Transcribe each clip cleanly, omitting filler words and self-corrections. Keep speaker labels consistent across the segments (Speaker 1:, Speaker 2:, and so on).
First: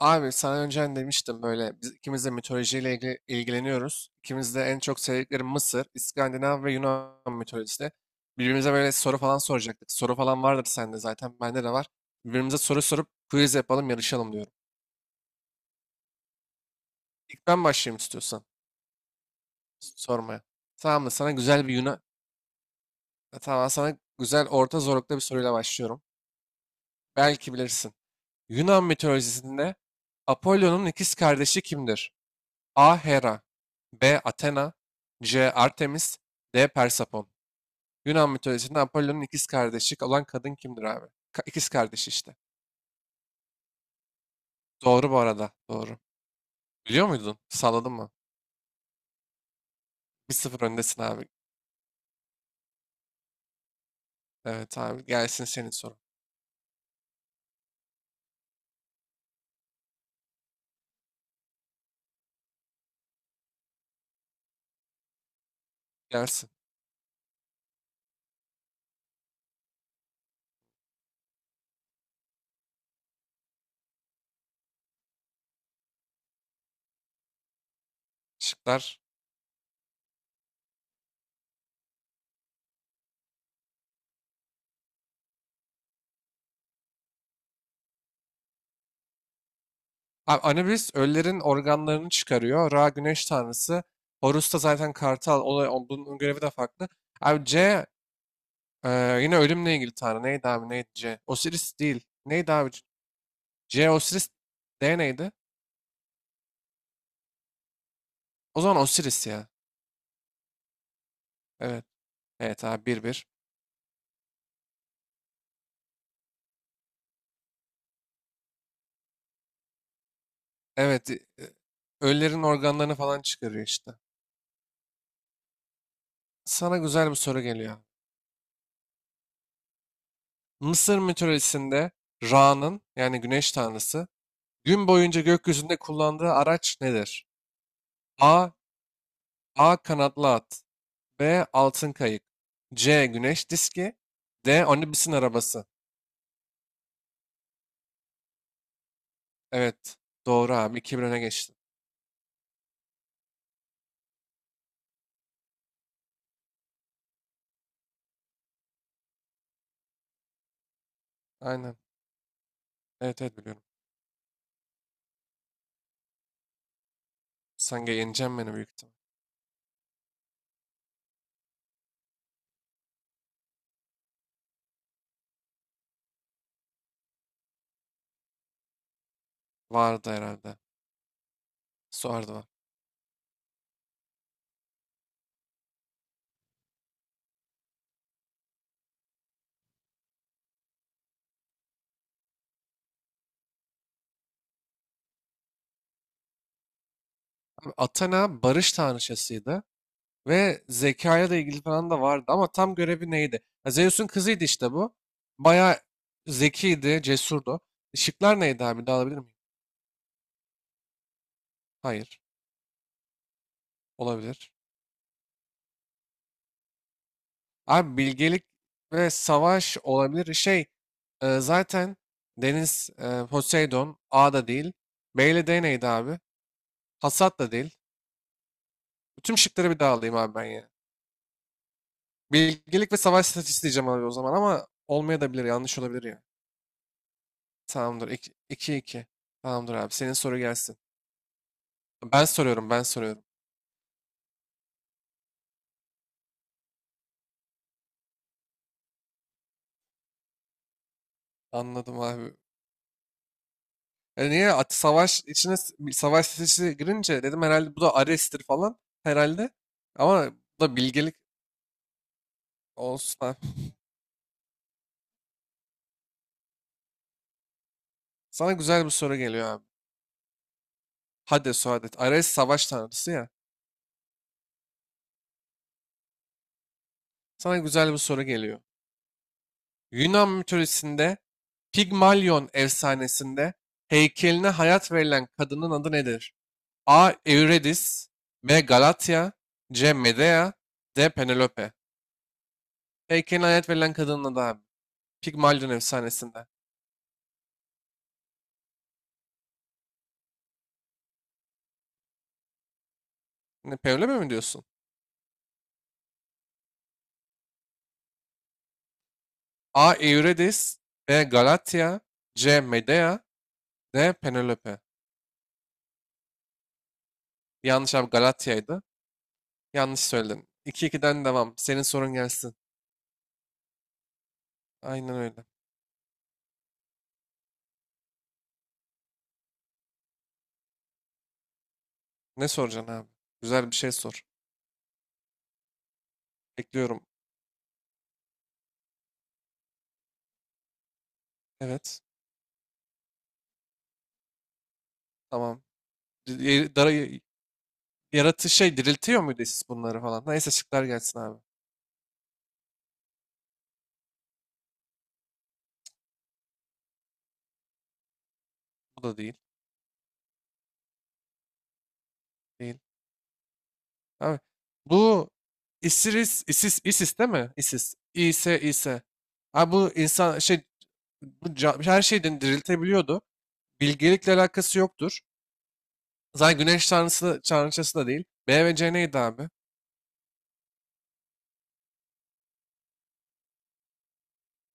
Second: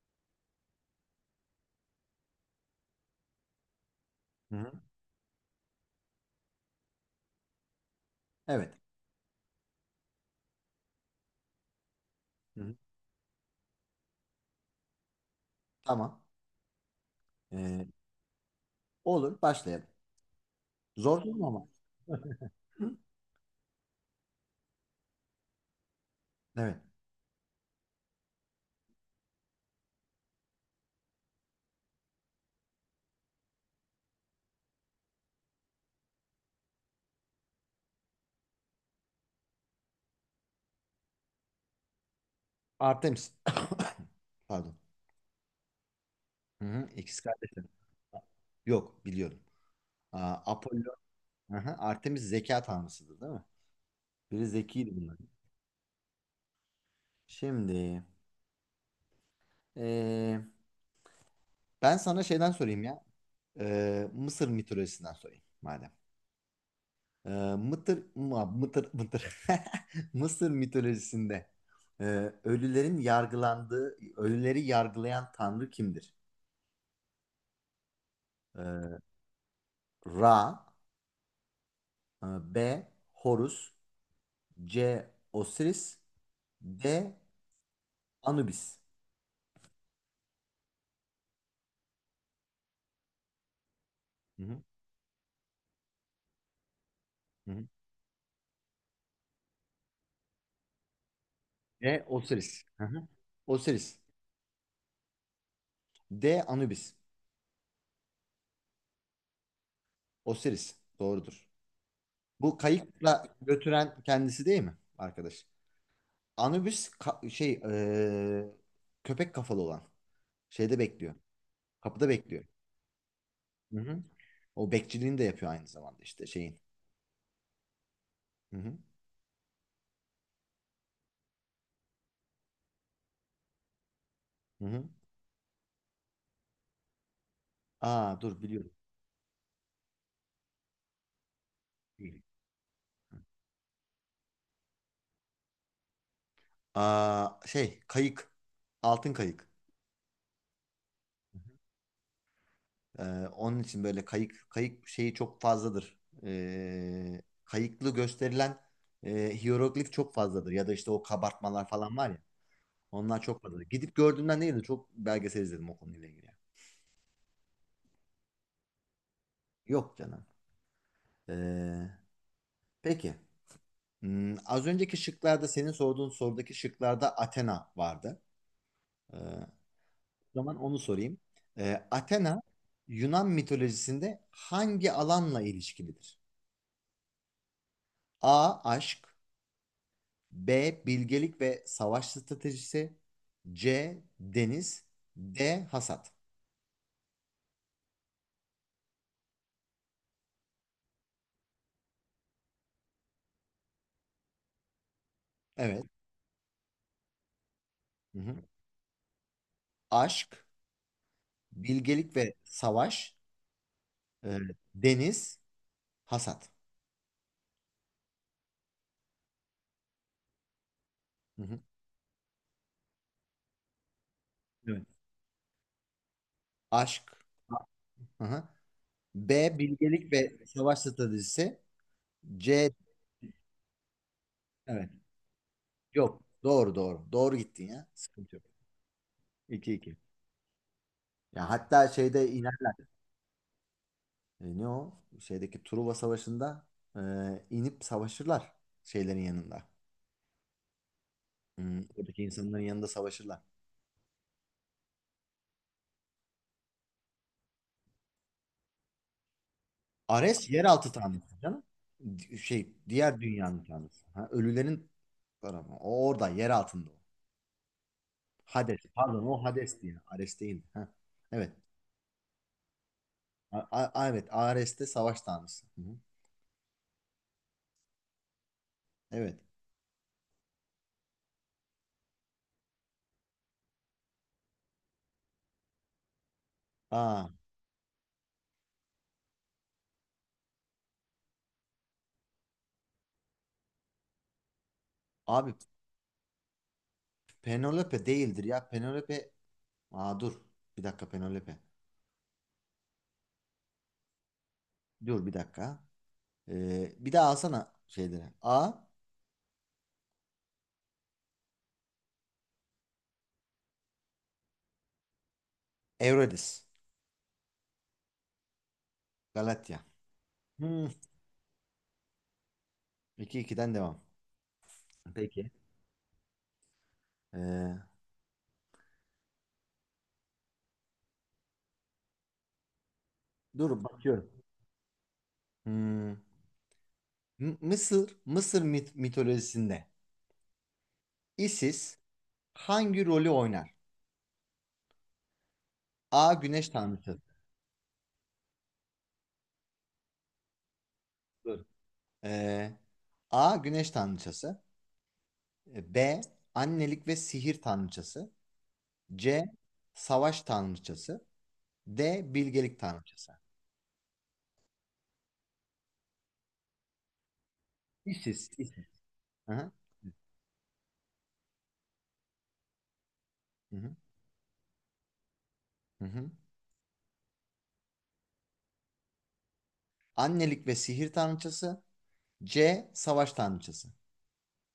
Speaker 1: Abi sana önceden demiştim böyle biz ikimiz de mitolojiyle ilgileniyoruz. İkimiz
Speaker 2: Hı
Speaker 1: de
Speaker 2: hı.
Speaker 1: en çok sevdikleri Mısır, İskandinav ve Yunan mitolojisi. Birbirimize
Speaker 2: Evet.
Speaker 1: böyle soru falan soracaktık. Soru falan vardır sende zaten, bende de var. Birbirimize
Speaker 2: Hı hı.
Speaker 1: soru sorup quiz yapalım, yarışalım diyorum.
Speaker 2: Tamam.
Speaker 1: İlk ben
Speaker 2: Ee,
Speaker 1: başlayayım istiyorsan
Speaker 2: olur. Başlayalım.
Speaker 1: sormaya. Tamam da
Speaker 2: Zor
Speaker 1: sana
Speaker 2: değil mi ama?
Speaker 1: güzel bir Yunan. Tamam sana güzel orta zorlukta bir soruyla başlıyorum.
Speaker 2: Evet.
Speaker 1: Belki bilirsin. Yunan mitolojisinde Apollo'nun ikiz kardeşi kimdir? A. Hera, B. Athena, C. Artemis, D. Persefon. Yunan mitolojisinde Apollon'un ikiz kardeşi olan kadın kimdir abi? İkiz kardeşi işte.
Speaker 2: Artemis. Pardon.
Speaker 1: Doğru bu arada. Doğru.
Speaker 2: Hı hı.
Speaker 1: Biliyor
Speaker 2: İkiz
Speaker 1: muydun?
Speaker 2: kardeşim.
Speaker 1: Salladın mı?
Speaker 2: Yok biliyorum. Aa,
Speaker 1: Bir sıfır
Speaker 2: Apollo.
Speaker 1: öndesin abi.
Speaker 2: Hı hı. Artemis zeka tanrısıdır değil mi? Biri
Speaker 1: Evet
Speaker 2: zekiydi
Speaker 1: abi.
Speaker 2: bunların.
Speaker 1: Gelsin senin sorun.
Speaker 2: Şimdi ee, ben sana şeyden sorayım ya. Mısır mitolojisinden sorayım madem.
Speaker 1: Gelsin.
Speaker 2: Ee, Mıtır. Mısır mitolojisinde e, ölülerin yargılandığı, ölüleri yargılayan tanrı kimdir? Ee,
Speaker 1: Şıklar.
Speaker 2: Ra, e, B. Horus, C. Osiris, D. Anubis.
Speaker 1: Abi Anubis ölülerin organlarını çıkarıyor. Ra güneş tanrısı.
Speaker 2: Hı
Speaker 1: Horus da
Speaker 2: hı,
Speaker 1: zaten kartal. Olay, bunun görevi de farklı. Abi
Speaker 2: hı hı.
Speaker 1: C, e, yine ölümle ilgili tanrı. Neydi abi? Neydi C? Osiris değil.
Speaker 2: D.
Speaker 1: Neydi
Speaker 2: Osiris.
Speaker 1: abi?
Speaker 2: Hı hı.
Speaker 1: J
Speaker 2: Osiris.
Speaker 1: Osiris, D neydi?
Speaker 2: D. Anubis.
Speaker 1: O zaman Osiris ya.
Speaker 2: Osiris. Doğrudur.
Speaker 1: Evet.
Speaker 2: Bu
Speaker 1: Evet abi, bir bir,
Speaker 2: kayıkla götüren kendisi değil mi arkadaş? Anubis köpek kafalı olan. Şeyde
Speaker 1: Evet.
Speaker 2: bekliyor. Kapıda
Speaker 1: Ölülerin
Speaker 2: bekliyor.
Speaker 1: organlarını falan çıkarıyor
Speaker 2: Hı
Speaker 1: işte.
Speaker 2: hı. O bekçiliğini de yapıyor aynı zamanda işte şeyin.
Speaker 1: Sana güzel bir soru geliyor.
Speaker 2: Hı hı.
Speaker 1: Mısır mitolojisinde Ra'nın, yani güneş tanrısı,
Speaker 2: Hı hı.
Speaker 1: gün boyunca gökyüzünde kullandığı araç nedir?
Speaker 2: Aa, dur
Speaker 1: A.
Speaker 2: biliyorum.
Speaker 1: A. Kanatlı at. B. Altın
Speaker 2: Değil.
Speaker 1: kayık. C. Güneş diski. D. Anubis'in arabası.
Speaker 2: Aa, şey kayık. Altın kayık.
Speaker 1: Evet. Doğru abi. 2-1 öne geçtin.
Speaker 2: Onun için böyle kayık kayık şeyi çok fazladır. Kayıklı gösterilen hiyeroglif çok fazladır. Ya da işte o kabartmalar
Speaker 1: Aynen.
Speaker 2: falan var ya. Onlar
Speaker 1: Evet evet
Speaker 2: çok fazladır.
Speaker 1: biliyorum.
Speaker 2: Gidip gördüğümden değil de çok belgesel izledim o konuyla ilgili.
Speaker 1: Sen yeneceksin beni büyük ihtimal.
Speaker 2: Yok canım. Ee, peki. Az önceki şıklarda senin sorduğun sorudaki şıklarda Athena vardı. O
Speaker 1: Vardı
Speaker 2: zaman
Speaker 1: herhalde.
Speaker 2: onu sorayım. Athena
Speaker 1: Sordular.
Speaker 2: Yunan mitolojisinde hangi alanla ilişkilidir? A. Aşk. B. Bilgelik ve savaş stratejisi. C. Deniz. D. Hasat.
Speaker 1: Abi Athena barış tanrıçasıydı ve zekayla da ilgili falan da vardı ama tam görevi neydi? Ha, Zeus'un kızıydı işte bu. Bayağı
Speaker 2: Evet.
Speaker 1: zekiydi, cesurdu.
Speaker 2: Hı
Speaker 1: Işıklar
Speaker 2: hı.
Speaker 1: neydi abi? Bir daha alabilir miyim?
Speaker 2: Aşk, bilgelik
Speaker 1: Hayır.
Speaker 2: ve savaş, e,
Speaker 1: Olabilir.
Speaker 2: deniz, hasat.
Speaker 1: Abi bilgelik ve savaş olabilir. Şey
Speaker 2: Hı hı.
Speaker 1: zaten deniz, Poseidon, A da değil.
Speaker 2: Evet.
Speaker 1: B ile D neydi abi?
Speaker 2: Aşk.
Speaker 1: Hasat da değil.
Speaker 2: Hı hı.
Speaker 1: Bütün
Speaker 2: B.
Speaker 1: şıkları bir daha
Speaker 2: Bilgelik
Speaker 1: alayım abi
Speaker 2: ve
Speaker 1: ben ya.
Speaker 2: savaş stratejisi. C.
Speaker 1: Bilgelik ve savaş stratejisi diyeceğim abi o zaman ama
Speaker 2: Evet.
Speaker 1: olmayabilir, yanlış olabilir
Speaker 2: Yok.
Speaker 1: ya.
Speaker 2: Doğru doğru. Doğru gittin ya.
Speaker 1: Tamamdır.
Speaker 2: Sıkıntı yok.
Speaker 1: İki iki.
Speaker 2: İki
Speaker 1: Tamamdır
Speaker 2: iki.
Speaker 1: abi. Senin soru gelsin.
Speaker 2: Ya hatta
Speaker 1: Ben
Speaker 2: şeyde
Speaker 1: soruyorum,
Speaker 2: inerler.
Speaker 1: ben soruyorum.
Speaker 2: Ne o? Şeydeki Truva Savaşı'nda e, inip savaşırlar şeylerin yanında. Hmm,
Speaker 1: Anladım
Speaker 2: oradaki
Speaker 1: abi.
Speaker 2: insanların yanında savaşırlar.
Speaker 1: E niye at savaş bir savaş sesi girince dedim herhalde bu da Ares'tir falan herhalde. Ama
Speaker 2: Ares
Speaker 1: bu da
Speaker 2: yeraltı
Speaker 1: bilgelik
Speaker 2: tanrısı canım.
Speaker 1: olsun
Speaker 2: Diğer
Speaker 1: abi.
Speaker 2: dünyanın tanrısı. Ha, ölülerin tarafı. O orada yer altında o.
Speaker 1: Sana güzel
Speaker 2: Hades.
Speaker 1: bir soru
Speaker 2: Pardon o
Speaker 1: geliyor abi.
Speaker 2: Hades diye. Ares değil. Ha, evet.
Speaker 1: Hades o Hades. Ares savaş tanrısı ya.
Speaker 2: Evet, Ares'te savaş tanrısı. Hı hı.
Speaker 1: Sana güzel bir soru geliyor.
Speaker 2: Evet.
Speaker 1: Yunan mitolojisinde Pigmalion efsanesinde heykeline hayat verilen kadının adı nedir? A.
Speaker 2: Aa,
Speaker 1: Eurydice, B. Galatya, C. Medea, D. Penelope. Heykelin hayat verilen kadının adı abi.
Speaker 2: abi,
Speaker 1: Pigmalion efsanesinde.
Speaker 2: Penelope değildir ya. Penelope. Aa, dur. Bir dakika Penelope.
Speaker 1: Ne, Penelope mi diyorsun?
Speaker 2: Dur bir dakika. Bir daha alsana şeyleri. A.
Speaker 1: A. Eurydice, B. Galatya, C. Medea, D. Penelope.
Speaker 2: Eurydice.
Speaker 1: Yanlış abi, Galatya'ydı.
Speaker 2: Galatya.
Speaker 1: Yanlış söyledin.
Speaker 2: Hmm.
Speaker 1: 2 ikiden devam. Senin sorun gelsin.
Speaker 2: 2-2'den devam.
Speaker 1: Aynen öyle.
Speaker 2: Peki. Ee,
Speaker 1: Ne soracaksın abi? Güzel bir
Speaker 2: dur
Speaker 1: şey sor.
Speaker 2: bakıyorum. Hmm.
Speaker 1: Bekliyorum.
Speaker 2: Mısır mitolojisinde Isis
Speaker 1: Evet.
Speaker 2: hangi rolü oynar?
Speaker 1: Tamam.
Speaker 2: A. Güneş tanrıçası.
Speaker 1: Yaratı şey diriltiyor muydu siz bunları falan? Neyse şıklar gelsin abi.
Speaker 2: Dur. Ee, A. Güneş tanrıçası. B. Annelik ve sihir tanrıçası.
Speaker 1: Bu da değil.
Speaker 2: C. Savaş tanrıçası. D.
Speaker 1: Değil.
Speaker 2: Bilgelik tanrıçası.
Speaker 1: Abi, bu ISIS, ISIS, ISIS değil mi? ISIS.
Speaker 2: İsis.
Speaker 1: İse,
Speaker 2: İsis.
Speaker 1: İse.
Speaker 2: Hı hı.
Speaker 1: Abi bu insan şey, her şeyden diriltebiliyordu.
Speaker 2: Hı hı.
Speaker 1: Bilgelikle alakası yoktur.
Speaker 2: Hı hı.
Speaker 1: Zaten güneş tanrıçası da değil. B ve C neydi abi?
Speaker 2: Annelik ve sihir tanrıçası. C. Savaş tanrıçası.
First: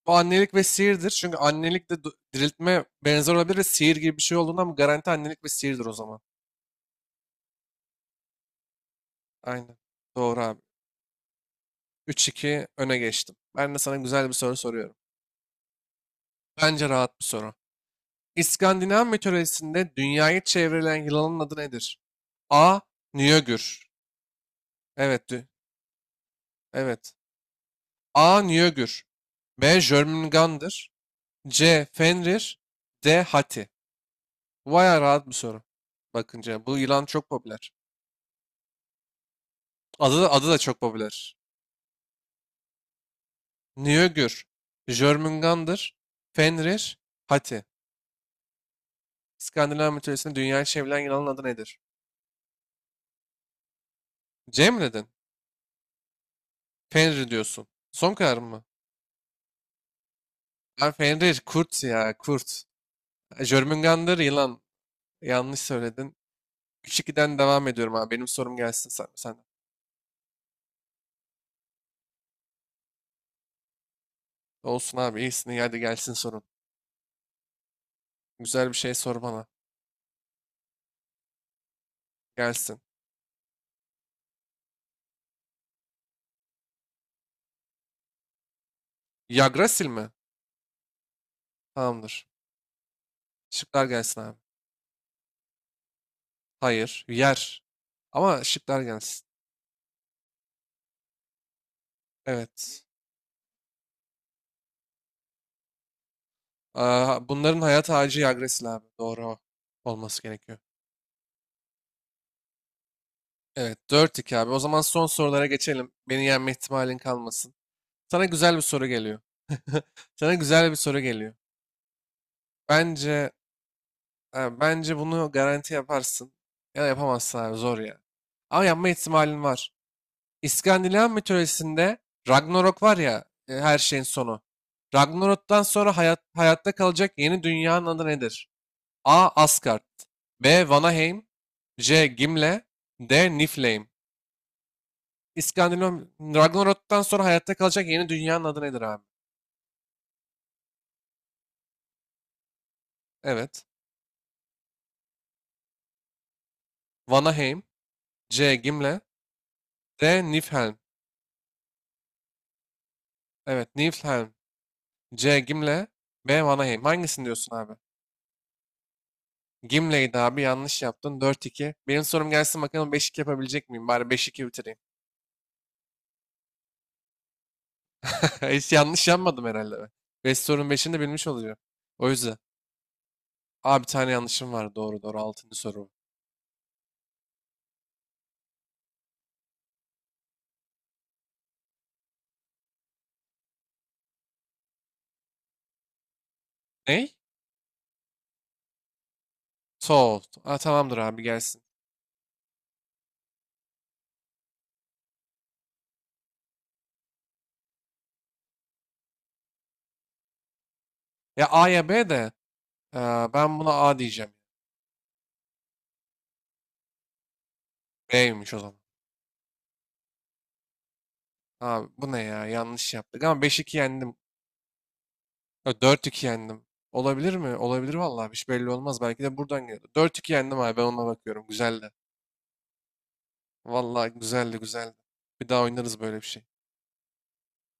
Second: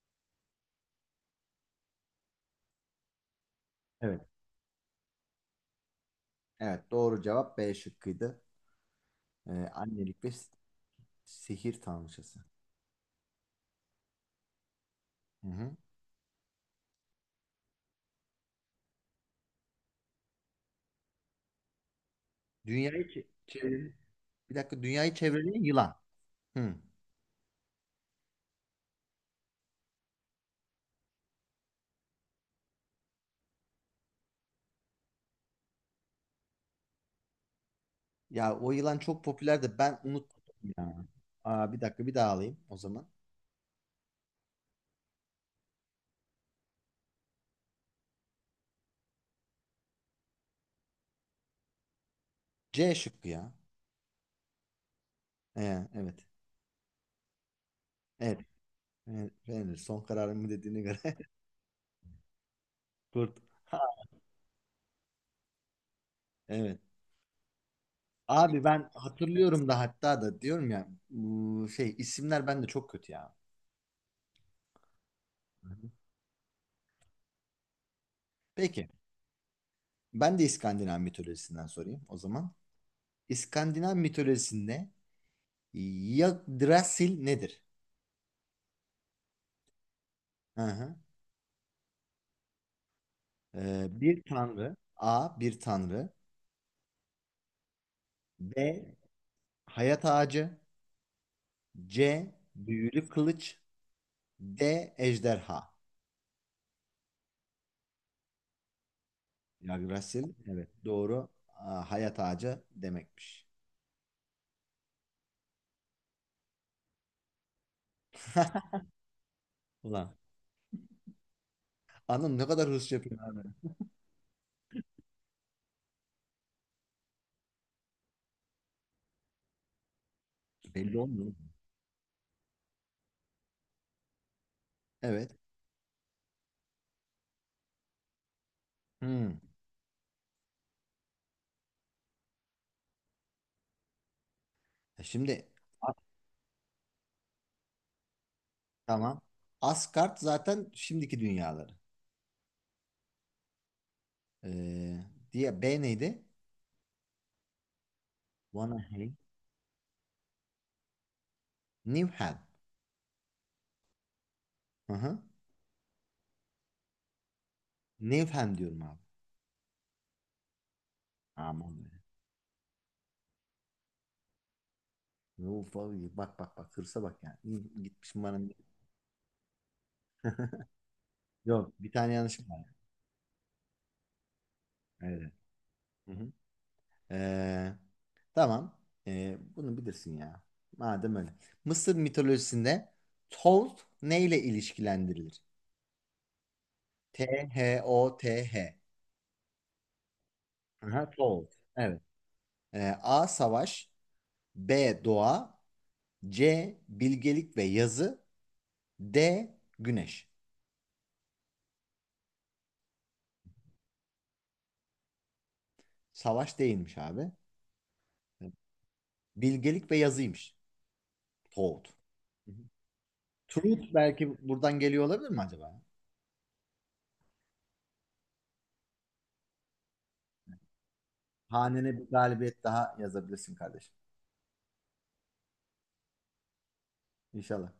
Speaker 1: Bu annelik ve sihirdir. Çünkü annelik de diriltme benzer olabilir ve sihir gibi
Speaker 2: Evet.
Speaker 1: bir şey olduğundan bu garanti annelik ve sihirdir o zaman.
Speaker 2: Evet. Doğru cevap B şıkkıydı. Ee,
Speaker 1: Aynen.
Speaker 2: annelik ve
Speaker 1: Doğru abi.
Speaker 2: sihir
Speaker 1: Üç
Speaker 2: tanrıçası.
Speaker 1: iki öne geçtim. Ben de sana güzel bir soru soruyorum.
Speaker 2: Hı hı.
Speaker 1: Bence rahat bir soru. İskandinav mitolojisinde dünyayı çevreleyen yılanın adı nedir? A.
Speaker 2: Dünyayı
Speaker 1: Njögür.
Speaker 2: çeviren, bir dakika dünyayı
Speaker 1: Evet,
Speaker 2: çeviren yılan. Hı.
Speaker 1: evet. A. Njögür. B. Jörmungandr. C. Fenrir. D. Hati. Bu bayağı rahat bir soru. Bakınca bu yılan çok popüler.
Speaker 2: Ya o yılan çok popüler de ben unuttum
Speaker 1: Adı da çok
Speaker 2: ya.
Speaker 1: popüler.
Speaker 2: Aa, bir dakika bir daha alayım o zaman.
Speaker 1: Njögür. Jörmungandr. Fenrir. Hati. İskandinav mitolojisinde dünyayı çevrilen yılanın adı nedir?
Speaker 2: C şıkkı ya.
Speaker 1: C mi dedin?
Speaker 2: Evet.
Speaker 1: Fenrir diyorsun. Son karar
Speaker 2: Evet.
Speaker 1: mı?
Speaker 2: Evet. Beğenir. Son kararımı dediğine
Speaker 1: Ben
Speaker 2: göre.
Speaker 1: Fenrir. Kurt ya. Kurt.
Speaker 2: Kurt.
Speaker 1: Jörmungandr yılan. Yanlış söyledin.
Speaker 2: Evet.
Speaker 1: 3-2'den devam ediyorum abi. Benim sorum
Speaker 2: Abi
Speaker 1: gelsin
Speaker 2: ben
Speaker 1: sen.
Speaker 2: hatırlıyorum da hatta da diyorum ya bu şey isimler bende çok kötü ya.
Speaker 1: Olsun abi iyisin. İyi,
Speaker 2: Hı
Speaker 1: hadi
Speaker 2: hı.
Speaker 1: gelsin sorun. Güzel bir
Speaker 2: Peki,
Speaker 1: şey sor bana.
Speaker 2: ben de İskandinav mitolojisinden sorayım o zaman.
Speaker 1: Gelsin.
Speaker 2: İskandinav mitolojisinde Yggdrasil nedir?
Speaker 1: Yggdrasil mi?
Speaker 2: Hı hı.
Speaker 1: Tamamdır.
Speaker 2: Ee,
Speaker 1: Şıklar gelsin
Speaker 2: bir
Speaker 1: abi.
Speaker 2: tanrı. A. Bir tanrı.
Speaker 1: Hayır. Yer. Ama şıklar
Speaker 2: B.
Speaker 1: gelsin.
Speaker 2: Hayat ağacı. C.
Speaker 1: Evet.
Speaker 2: Büyülü kılıç. D. Ejderha.
Speaker 1: Aa, bunların hayat ağacı Yggdrasil abi. Doğru o. Olması
Speaker 2: Yggdrasil
Speaker 1: gerekiyor.
Speaker 2: evet doğru. Aa, hayat ağacı demekmiş.
Speaker 1: Evet. Dört 2 abi. O zaman son sorulara geçelim. Beni yenme ihtimalin kalmasın. Sana güzel bir soru geliyor.
Speaker 2: Ulan
Speaker 1: Sana güzel bir soru geliyor.
Speaker 2: anam ne kadar hızlı yapıyor
Speaker 1: Bence,
Speaker 2: abi.
Speaker 1: ha, bence bunu garanti yaparsın. Ya da yapamazsın abi, zor ya. Ama yapma ihtimalin var.
Speaker 2: Belli
Speaker 1: İskandinav
Speaker 2: olmuyor.
Speaker 1: mitolojisinde Ragnarok var ya, her şeyin sonu.
Speaker 2: Evet.
Speaker 1: Ragnarok'tan sonra hayatta kalacak yeni dünyanın adı nedir? A.
Speaker 2: Hmm.
Speaker 1: Asgard, B. Vanaheim, C. Gimle, D. Niflheim.
Speaker 2: Şimdi A-
Speaker 1: İskandinav Ragnarok'tan sonra hayatta kalacak yeni dünyanın adı nedir abi?
Speaker 2: tamam. Asgard zaten şimdiki dünyaları.
Speaker 1: Evet.
Speaker 2: Ee, diye B neydi?
Speaker 1: Vanaheim, C. Gimle,
Speaker 2: Vanaheim.
Speaker 1: D. Niflheim.
Speaker 2: Niflheim.
Speaker 1: Evet, Niflheim.
Speaker 2: Hı hı.
Speaker 1: C. Gimle. B. Vanaheim. Hangisini diyorsun abi?
Speaker 2: Niflheim diyorum abi.
Speaker 1: Gimle'ydi abi, yanlış yaptın. Dört
Speaker 2: Aman
Speaker 1: iki.
Speaker 2: be.
Speaker 1: Benim sorum gelsin bakalım, beş iki yapabilecek miyim? Bari beş iki bitireyim.
Speaker 2: Uf, abi, bak bak bak hırsa bak yani. İyi, gitmişim bana.
Speaker 1: Hiç yanlış yapmadım herhalde ben. 5 sorunun 5'ini de bilmiş olacağım.
Speaker 2: Yok, bir
Speaker 1: O
Speaker 2: tane
Speaker 1: yüzden.
Speaker 2: yanlışım var.
Speaker 1: Abi bir tane yanlışım var. Doğru doğru.
Speaker 2: Evet.
Speaker 1: 6. soru.
Speaker 2: Hı hı. Ee, tamam. Bunu bilirsin ya. Madem öyle. Mısır mitolojisinde Thoth neyle ilişkilendirilir?
Speaker 1: Ney?
Speaker 2: Thoth.
Speaker 1: Soğut. Aa tamamdır
Speaker 2: Aha,
Speaker 1: abi
Speaker 2: Thoth.
Speaker 1: gelsin.
Speaker 2: Evet. A. Savaş. B. Doğa. C. Bilgelik ve yazı. D. Güneş.
Speaker 1: Ya A ya B de, e, ben buna A diyeceğim.
Speaker 2: Savaş değilmiş abi.
Speaker 1: B'ymiş o zaman.
Speaker 2: Bilgelik ve yazıymış. Toad.
Speaker 1: Abi bu ne ya?
Speaker 2: Hı hı.
Speaker 1: Yanlış yaptık ama beş iki
Speaker 2: Truth
Speaker 1: yendim.
Speaker 2: belki buradan geliyor olabilir mi
Speaker 1: Ya
Speaker 2: acaba?
Speaker 1: 4-2 yendim. Olabilir mi? Olabilir vallahi. Hiç belli olmaz. Belki de buradan geliyor. Dört iki yendim abi. Ben ona bakıyorum. Güzeldi.
Speaker 2: Hanene bir galibiyet daha yazabilirsin kardeşim.
Speaker 1: Vallahi güzeldi güzeldi. Bir daha oynarız böyle bir şey.
Speaker 2: İnşallah.